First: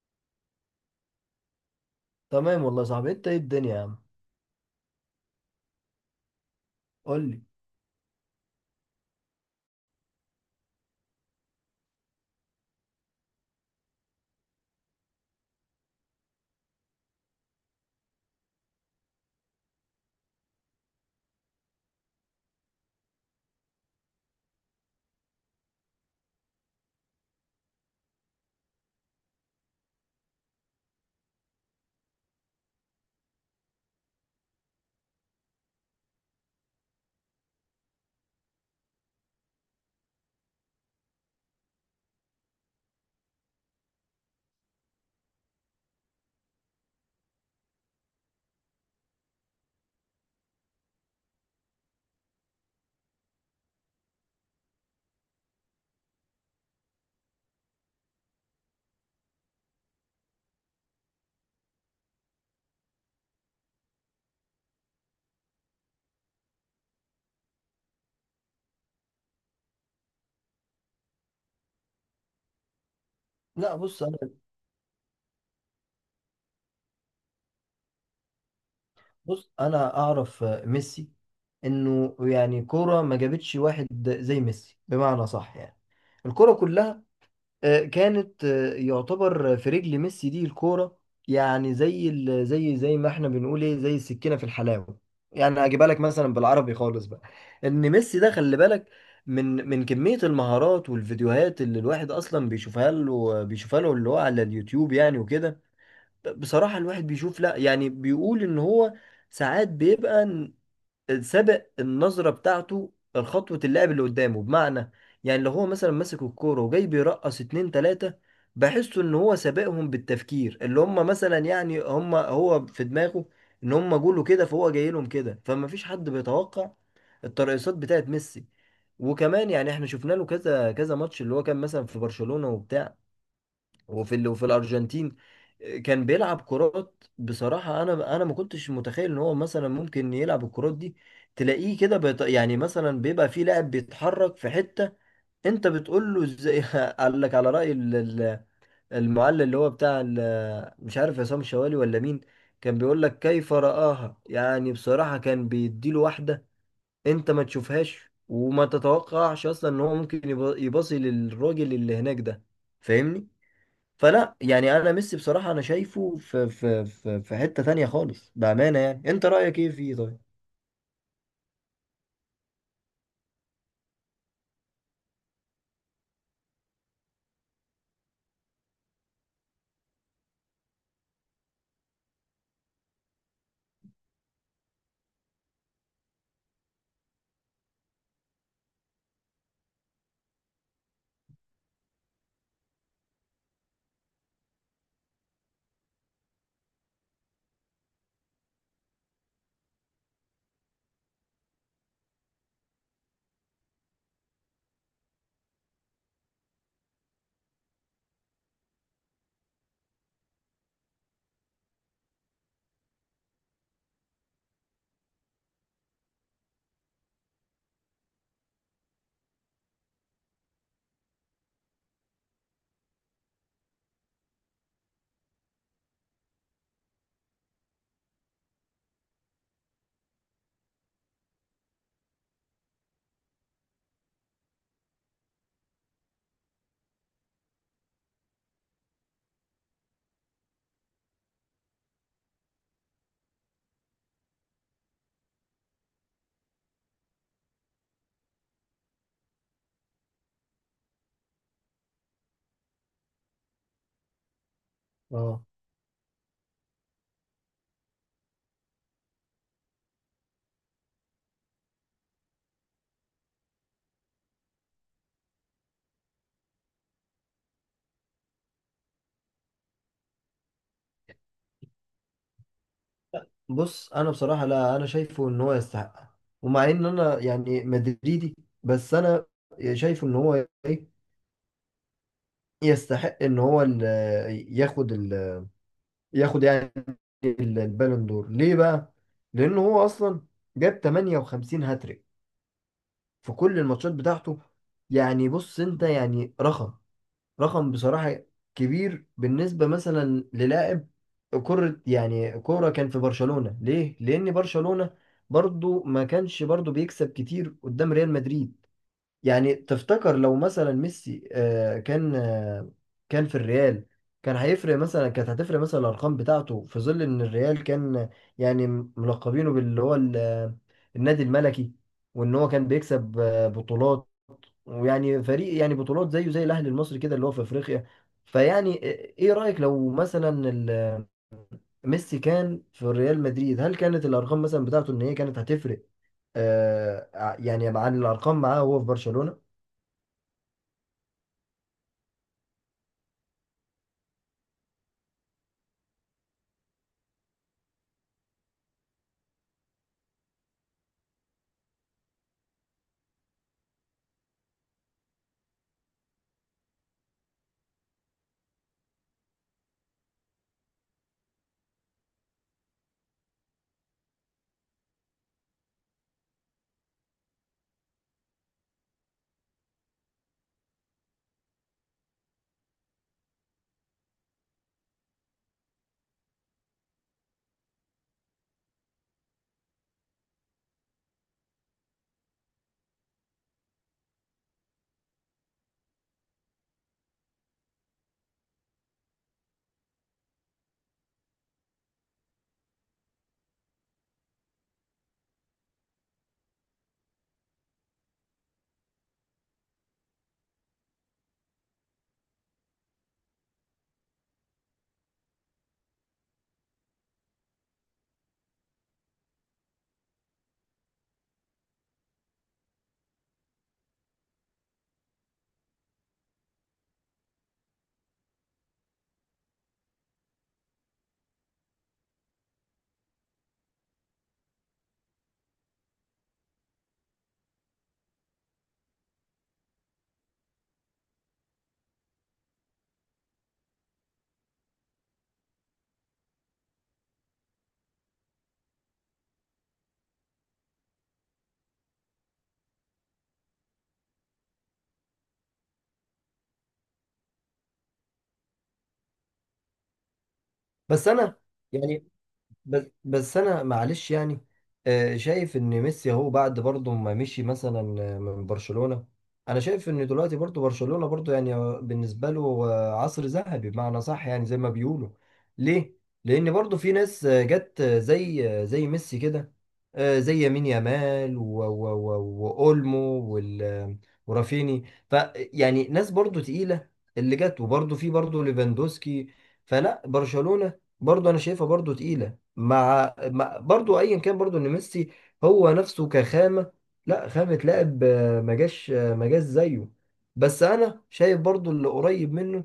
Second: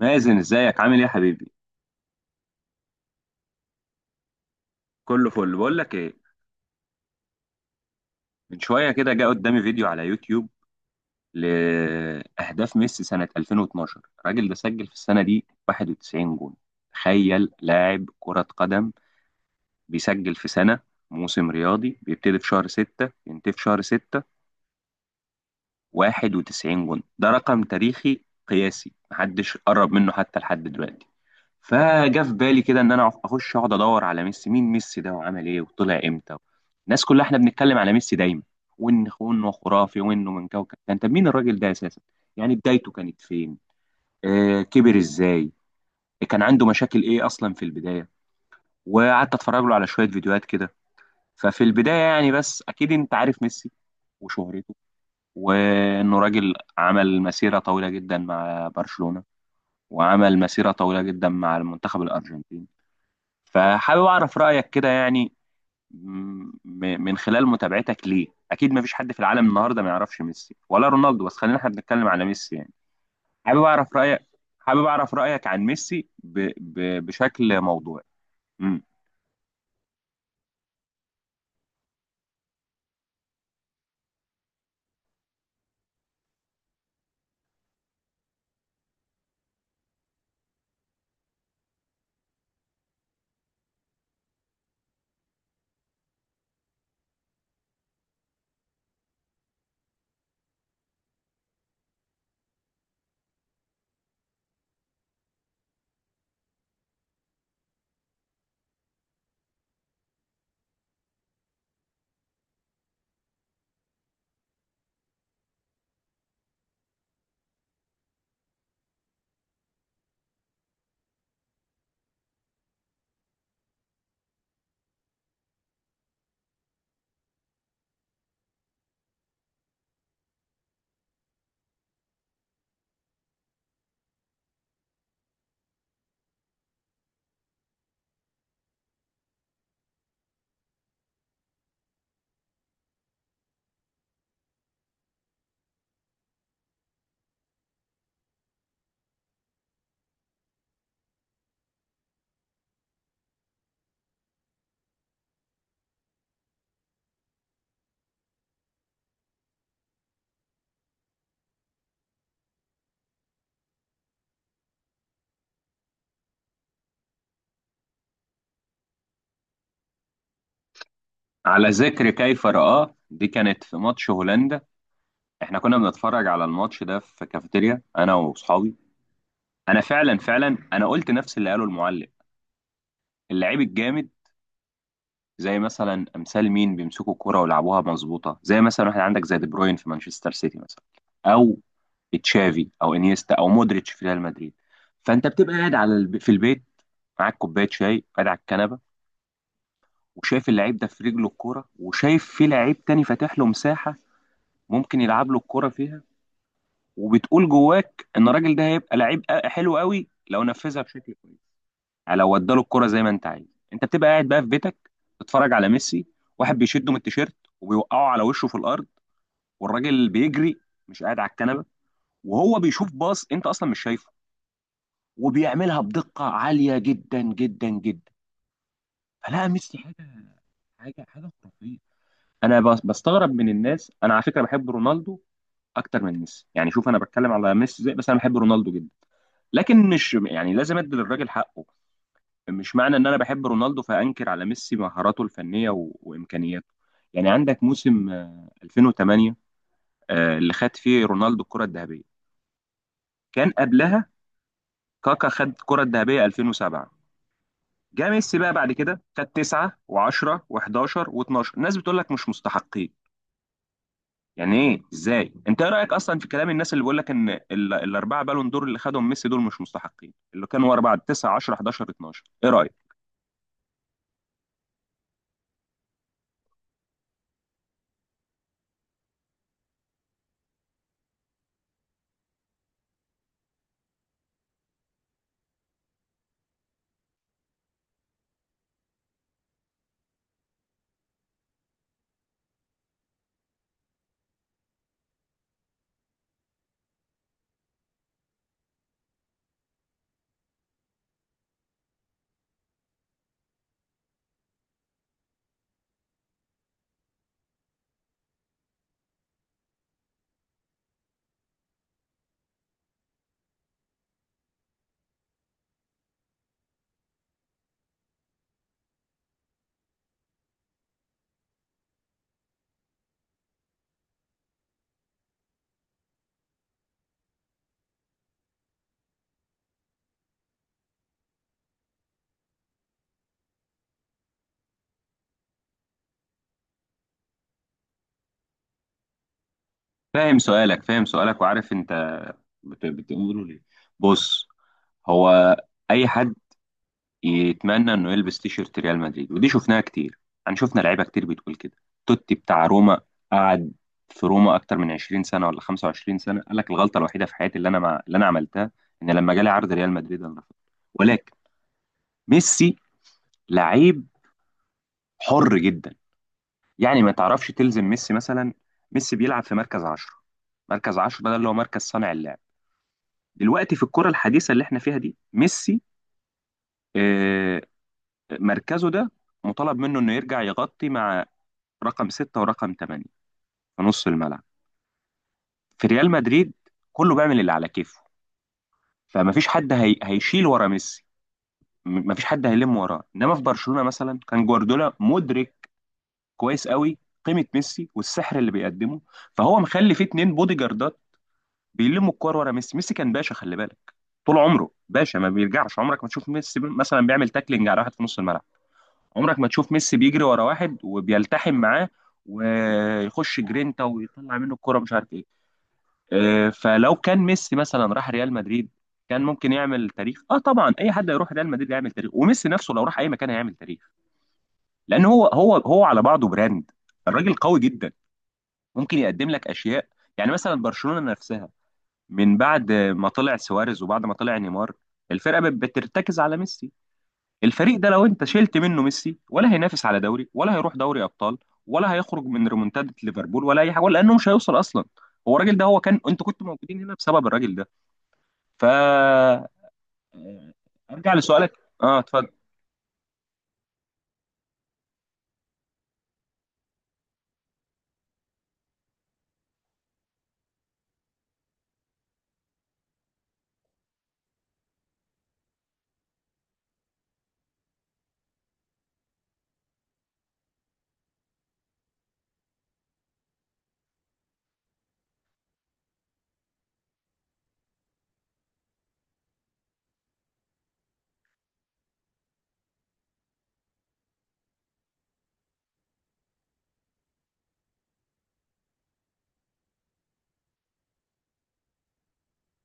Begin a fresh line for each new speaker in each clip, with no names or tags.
مازن، ازيك؟ عامل ايه يا حبيبي؟
تمام والله يا صاحبي، انت ايه الدنيا يا عم؟
كله فل. بقول لك ايه؟
قول لي.
من شويه كده جه قدامي فيديو على يوتيوب لاهداف ميسي سنه 2012. الراجل ده سجل في السنه دي 91 جون. تخيل لاعب كره قدم بيسجل في سنه، موسم رياضي بيبتدي في شهر 6 ينتهي في شهر 6، 91 جون ده رقم تاريخي قياسي محدش قرب منه حتى لحد دلوقتي. فجا في بالي كده ان انا اخش اقعد ادور على ميسي، مين ميسي ده وعمل ايه وطلع امتى. الناس كلها احنا بنتكلم على ميسي دايما، وانه خرافي وانه من كوكب كان. طب مين الراجل ده اساسا؟ يعني بدايته كانت فين؟ آه، كبر ازاي؟ كان عنده مشاكل ايه اصلا في البدايه؟ وقعدت اتفرج له على شويه فيديوهات كده. ففي البدايه يعني بس اكيد انت عارف ميسي وشهرته وانه راجل عمل مسيره طويله جدا مع برشلونه، وعمل مسيره طويله جدا مع المنتخب الارجنتيني. فحابب أعرف رأيك كده يعني. م- من خلال متابعتك ليه، أكيد ما فيش حد في العالم النهاردة ما يعرفش ميسي ولا رونالدو، بس خلينا احنا بنتكلم على ميسي يعني. حابب
لا،
أعرف
بص انا
رأيك. حابب أعرف رأيك عن ميسي بشكل موضوعي. مم.
بص انا اعرف ميسي، انه يعني كوره ما جابتش واحد زي ميسي بمعنى صح. يعني الكوره كلها كانت، يعتبر في رجل ميسي دي الكوره. يعني زي ال- زي زي ما احنا بنقول ايه، زي السكينه في الحلاوه. يعني هجيبها لك مثلا بالعربي خالص بقى، ان ميسي ده خلي بالك من كمية المهارات والفيديوهات، اللي الواحد أصلا بيشوفها له، اللي هو على اليوتيوب يعني وكده. بصراحة الواحد بيشوف، لا يعني بيقول ان هو ساعات بيبقى سابق النظرة بتاعته خطوة اللاعب اللي قدامه. بمعنى يعني لو هو مثلا ماسك الكورة وجاي بيرقص اتنين تلاتة، بحسه ان هو سابقهم بالتفكير، اللي هم مثلا يعني هم، هو في دماغه ان هم جوله كده، فهو جاي لهم كده، فما فيش حد بيتوقع الترقصات بتاعت ميسي. وكمان يعني احنا شفنا له كذا كذا ماتش، اللي هو كان مثلا في برشلونة وبتاع، وفي الارجنتين. كان بيلعب كرات بصراحه، انا ما كنتش متخيل ان هو مثلا ممكن يلعب الكرات دي. تلاقيه كده يعني مثلا بيبقى في لاعب بيتحرك في حته، انت بتقول له ازاي، قال لك على راي المعلق، اللي هو مش عارف، عصام شوالي ولا مين، كان بيقول لك كيف رآها. يعني بصراحه كان بيديله واحده انت ما تشوفهاش وما تتوقعش اصلا ان هو ممكن يباصي للراجل اللي هناك ده. فاهمني؟ فلا يعني انا ميسي بصراحة انا شايفه في حتة تانية خالص بأمانة. يعني انت رأيك ايه فيه طيب؟
على ذكر كيف رآه، دي كانت في ماتش هولندا. احنا كنا بنتفرج على الماتش ده في كافيتيريا، أنا وأصحابي. أنا فعلا فعلا أنا قلت نفس اللي قاله المعلق. اللعيب الجامد زي مثلا امثال مين بيمسكوا الكرة ويلعبوها مظبوطه، زي مثلا واحد عندك زي دي بروين في مانشستر سيتي مثلا، او تشافي او انيستا او مودريتش في ريال مدريد. فانت بتبقى قاعد على في البيت، معاك كوبايه شاي، قاعد على الكنبه، وشايف اللعيب ده في رجله الكوره، وشايف في لعيب تاني فاتح له مساحه ممكن يلعب له الكوره فيها. وبتقول جواك ان الراجل ده هيبقى لعيب حلو قوي لو نفذها بشكل كويس، يعني لو اداله الكرة زي ما انت عايز. انت بتبقى قاعد بقى في بيتك، تتفرج على ميسي، واحد بيشده من التيشيرت وبيوقعه على وشه في الارض، والراجل بيجري، مش قاعد على الكنبه، وهو بيشوف باص انت اصلا مش شايفه، وبيعملها بدقة عالية جدا جدا جدا. فلا، ميسي حاجة، حاجة خرافية. انا بستغرب من الناس. انا على فكرة بحب رونالدو اكتر من ميسي يعني، شوف، انا بتكلم على ميسي زي، بس انا بحب رونالدو جدا، لكن مش يعني لازم ادي للراجل حقه. مش معنى ان انا بحب رونالدو فانكر على ميسي مهاراته الفنيه وامكانياته. يعني عندك موسم 2008، اللي خد فيه رونالدو الكره الذهبيه. كان قبلها كاكا
اه،
خد الكره الذهبيه 2007. جه ميسي بقى بعد كده خد 9 و10 و11 و12. الناس بتقول لك مش مستحقين. يعني ايه؟ ازاي؟ انت ايه رايك اصلا في كلام الناس اللي بيقول لك ان الاربعه بالون دور اللي خدهم ميسي دول مش مستحقين، اللي كانوا ورا بعض 9 10 11 12؟ ايه رايك؟
بص انا بصراحة، لا انا شايفه ان هو يستحق. ومع ان انا يعني مدريدي، بس انا شايفه ان هو ايه، يستحق ان هو ال- ياخد ال ياخد يعني البالون دور. ليه بقى؟ لانه هو اصلا جاب 58 هاتريك في كل الماتشات بتاعته. يعني بص انت يعني، رقم بصراحة كبير بالنسبة مثلا للاعب كرة، يعني كورة، كان في برشلونة ليه؟ لأن برشلونة برضو ما كانش برضو بيكسب كتير قدام ريال مدريد. يعني تفتكر لو مثلا ميسي كان في الريال، كانت هتفرق مثلا الأرقام بتاعته، في ظل إن الريال كان يعني ملقبينه باللي هو النادي الملكي، وإن هو كان بيكسب بطولات، ويعني فريق يعني بطولات زيه زي الاهلي المصري كده، اللي هو في افريقيا. فيعني إيه رايك لو مثلا ميسي كان في ريال مدريد، هل كانت الارقام مثلا بتاعته ان هي كانت هتفرق يعني عن الارقام معاه وهو في برشلونه؟
فاهم سؤالك، فاهم سؤالك، وعارف انت بتقولوا ليه. بص، هو اي حد يتمنى انه يلبس تيشيرت ريال مدريد، ودي شفناها كتير، يعني شفنا لعيبه كتير بتقول كده. توتي بتاع روما قعد في روما اكتر من 20 سنه ولا 25 سنه، قال لك الغلطه الوحيده في حياتي اللي انا اللي انا عملتها ان لما جالي عرض ريال مدريد انا رفضت. ولكن ميسي لعيب حر جدا، يعني ما تعرفش تلزم ميسي مثلا. ميسي بيلعب في مركز 10. مركز 10 ده اللي هو مركز صانع اللعب. دلوقتي في الكره الحديثه اللي احنا فيها دي، ميسي آه، مركزه ده مطالب منه انه يرجع يغطي مع رقم ستة ورقم ثمانية في نص الملعب. في ريال مدريد كله بيعمل اللي على كيفه، فمفيش حد هيشيل ورا ميسي، مفيش حد هيلم وراه. انما في برشلونة مثلا، كان جوارديولا مدرك كويس قوي قيمة ميسي والسحر اللي بيقدمه. فهو مخلي فيه اتنين بودي جاردات بيلموا الكور ورا ميسي. ميسي كان باشا، خلي بالك، طول عمره باشا ما بيرجعش. عمرك ما تشوف ميسي مثلا بيعمل تاكلينج على واحد في نص الملعب. عمرك ما تشوف ميسي بيجري ورا واحد وبيلتحم معاه ويخش جرينتا ويطلع منه الكرة مش عارف ايه. فلو كان ميسي مثلا راح ريال مدريد، كان ممكن يعمل تاريخ. اه طبعا، اي حد يروح ريال مدريد يعمل تاريخ، وميسي نفسه لو راح اي مكان هيعمل تاريخ، لان هو على بعضه براند. الراجل قوي جدا، ممكن يقدم لك اشياء. يعني مثلا برشلونة نفسها من بعد ما طلع سواريز وبعد ما طلع نيمار، الفرقة بترتكز على ميسي. الفريق ده لو انت شلت منه ميسي، ولا هينافس على دوري، ولا هيروح دوري ابطال، ولا هيخرج من ريمونتادة ليفربول، ولا اي حاجه، ولا انه مش هيوصل اصلا. هو الراجل ده، هو كان، انتوا كنتوا موجودين هنا بسبب الراجل ده. ف
بس
ارجع
انا
لسؤالك. اه،
يعني
اتفضل.
بس انا معلش يعني، شايف ان ميسي هو بعد برضه ما مشي مثلا من برشلونة. انا شايف ان دلوقتي برضه برشلونة برضه يعني بالنسبة له عصر ذهبي بمعنى صح، يعني زي ما بيقولوا. ليه؟ لان برضه في ناس جت، زي ميسي كده، زي يمين يامال واولمو، وال- آه، ورافيني. فيعني ناس برضه تقيلة اللي جت، وبرضه في برضه ليفاندوسكي. فلا برشلونة برضه انا شايفها برضه تقيلة، مع برضو ايا كان، برضو ان ميسي هو نفسه كخامه، لا، خامه لاعب ما جاش زيه. بس انا شايف برضو اللي قريب منه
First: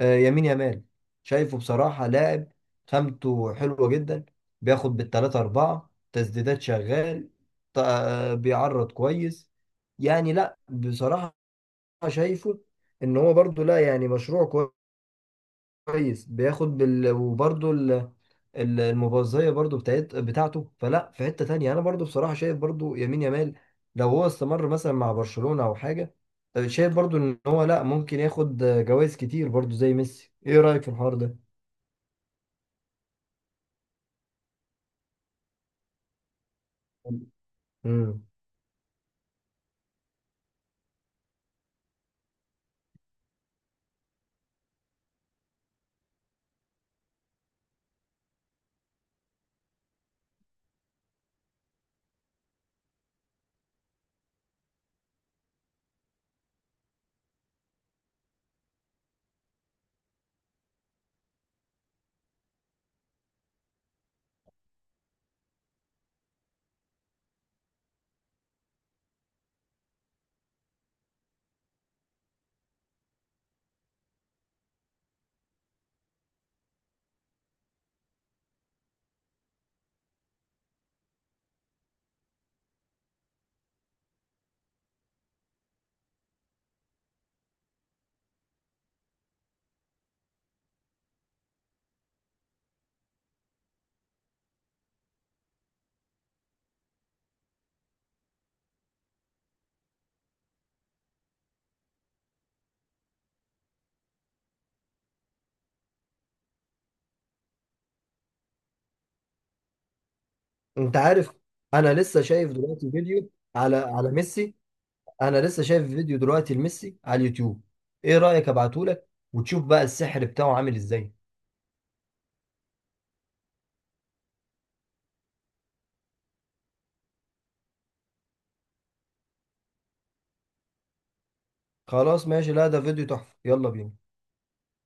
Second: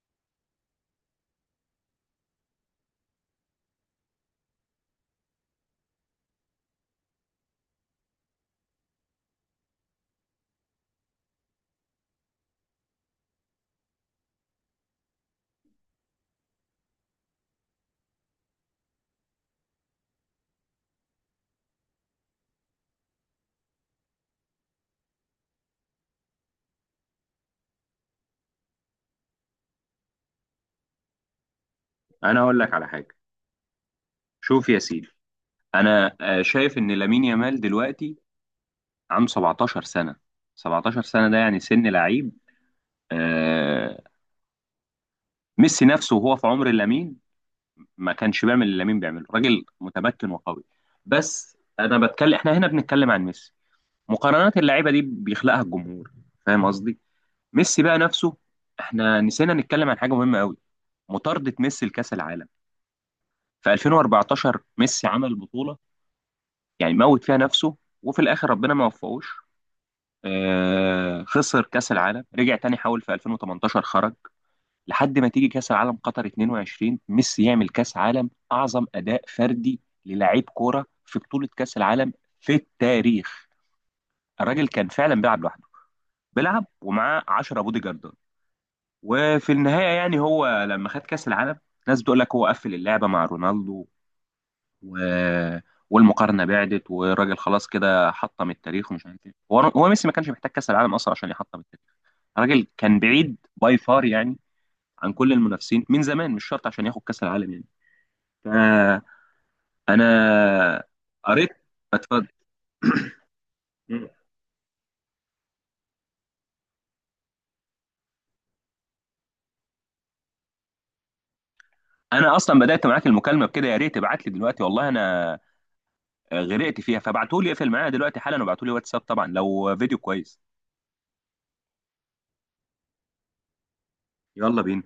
يمين يامال، شايفه بصراحه لاعب خامته حلوه جدا، بياخد بالتلاتة أربعة تسديدات شغال، بيعرض كويس. يعني لا بصراحه شايفه ان هو برضو، لا يعني مشروع كويس بياخد وبرضه المبازية برضه بتاعته. فلا في حتة تانية، انا برضه بصراحة شايف برضه يمين يامال، لو هو استمر مثلا مع برشلونة او حاجة، شايف برضه ان هو لا ممكن ياخد جوائز كتير برضه زي ميسي. ايه رأيك في الحوار ده؟
انا هقول لك على حاجه. شوف يا سيدي، انا شايف ان لامين يامال دلوقتي
امم.
عنده 17 سنه. 17 سنه ده يعني سن لعيب. آه، ميسي نفسه وهو في عمر لامين ما كانش بيعمل اللي لامين بيعمله. راجل متمكن وقوي، بس انا بتكلم، احنا هنا بنتكلم عن ميسي. مقارنات اللعيبه دي بيخلقها الجمهور، فاهم قصدي؟ ميسي بقى نفسه، احنا نسينا نتكلم عن حاجه مهمه قوي، مطارده ميسي لكاس العالم. في 2014 ميسي عمل بطوله يعني موت فيها نفسه، وفي الاخر ربنا ما وفقوش. آه، خسر كاس العالم، رجع تاني حاول في 2018 خرج. لحد ما تيجي كاس العالم قطر 22، ميسي يعمل كاس عالم اعظم اداء فردي للاعيب كوره في بطوله كاس العالم في التاريخ. الراجل كان فعلا بيلعب لوحده، بيلعب ومعاه 10 بودي جاردات. وفي النهايه يعني هو لما خد كاس العالم، ناس بتقول لك هو قفل اللعبه مع رونالدو و... والمقارنه بعدت والراجل خلاص كده حطم التاريخ ومش عارف ايه. هو هو ميسي ما كانش محتاج كاس العالم اصلا عشان يحطم التاريخ. الراجل كان بعيد باي فار يعني عن كل المنافسين من زمان، مش شرط عشان ياخد كاس العالم يعني. فانا
انت عارف،
قريت.
انا لسه
اتفضل.
شايف دلوقتي فيديو على
مم.
على ميسي، انا لسه شايف فيديو دلوقتي لميسي على اليوتيوب. ايه رأيك ابعتهولك وتشوف بقى السحر بتاعه عامل ازاي؟
انا اصلا بدات معاك المكالمه بكده، يا ريت تبعت لي دلوقتي، والله انا غرقت فيها، فابعتهولي، اقفل معايا دلوقتي حالا وابعتهولي واتساب طبعا لو فيديو كويس.
خلاص ماشي، لا ده فيديو تحفة، يلا بينا.
يلا بينا.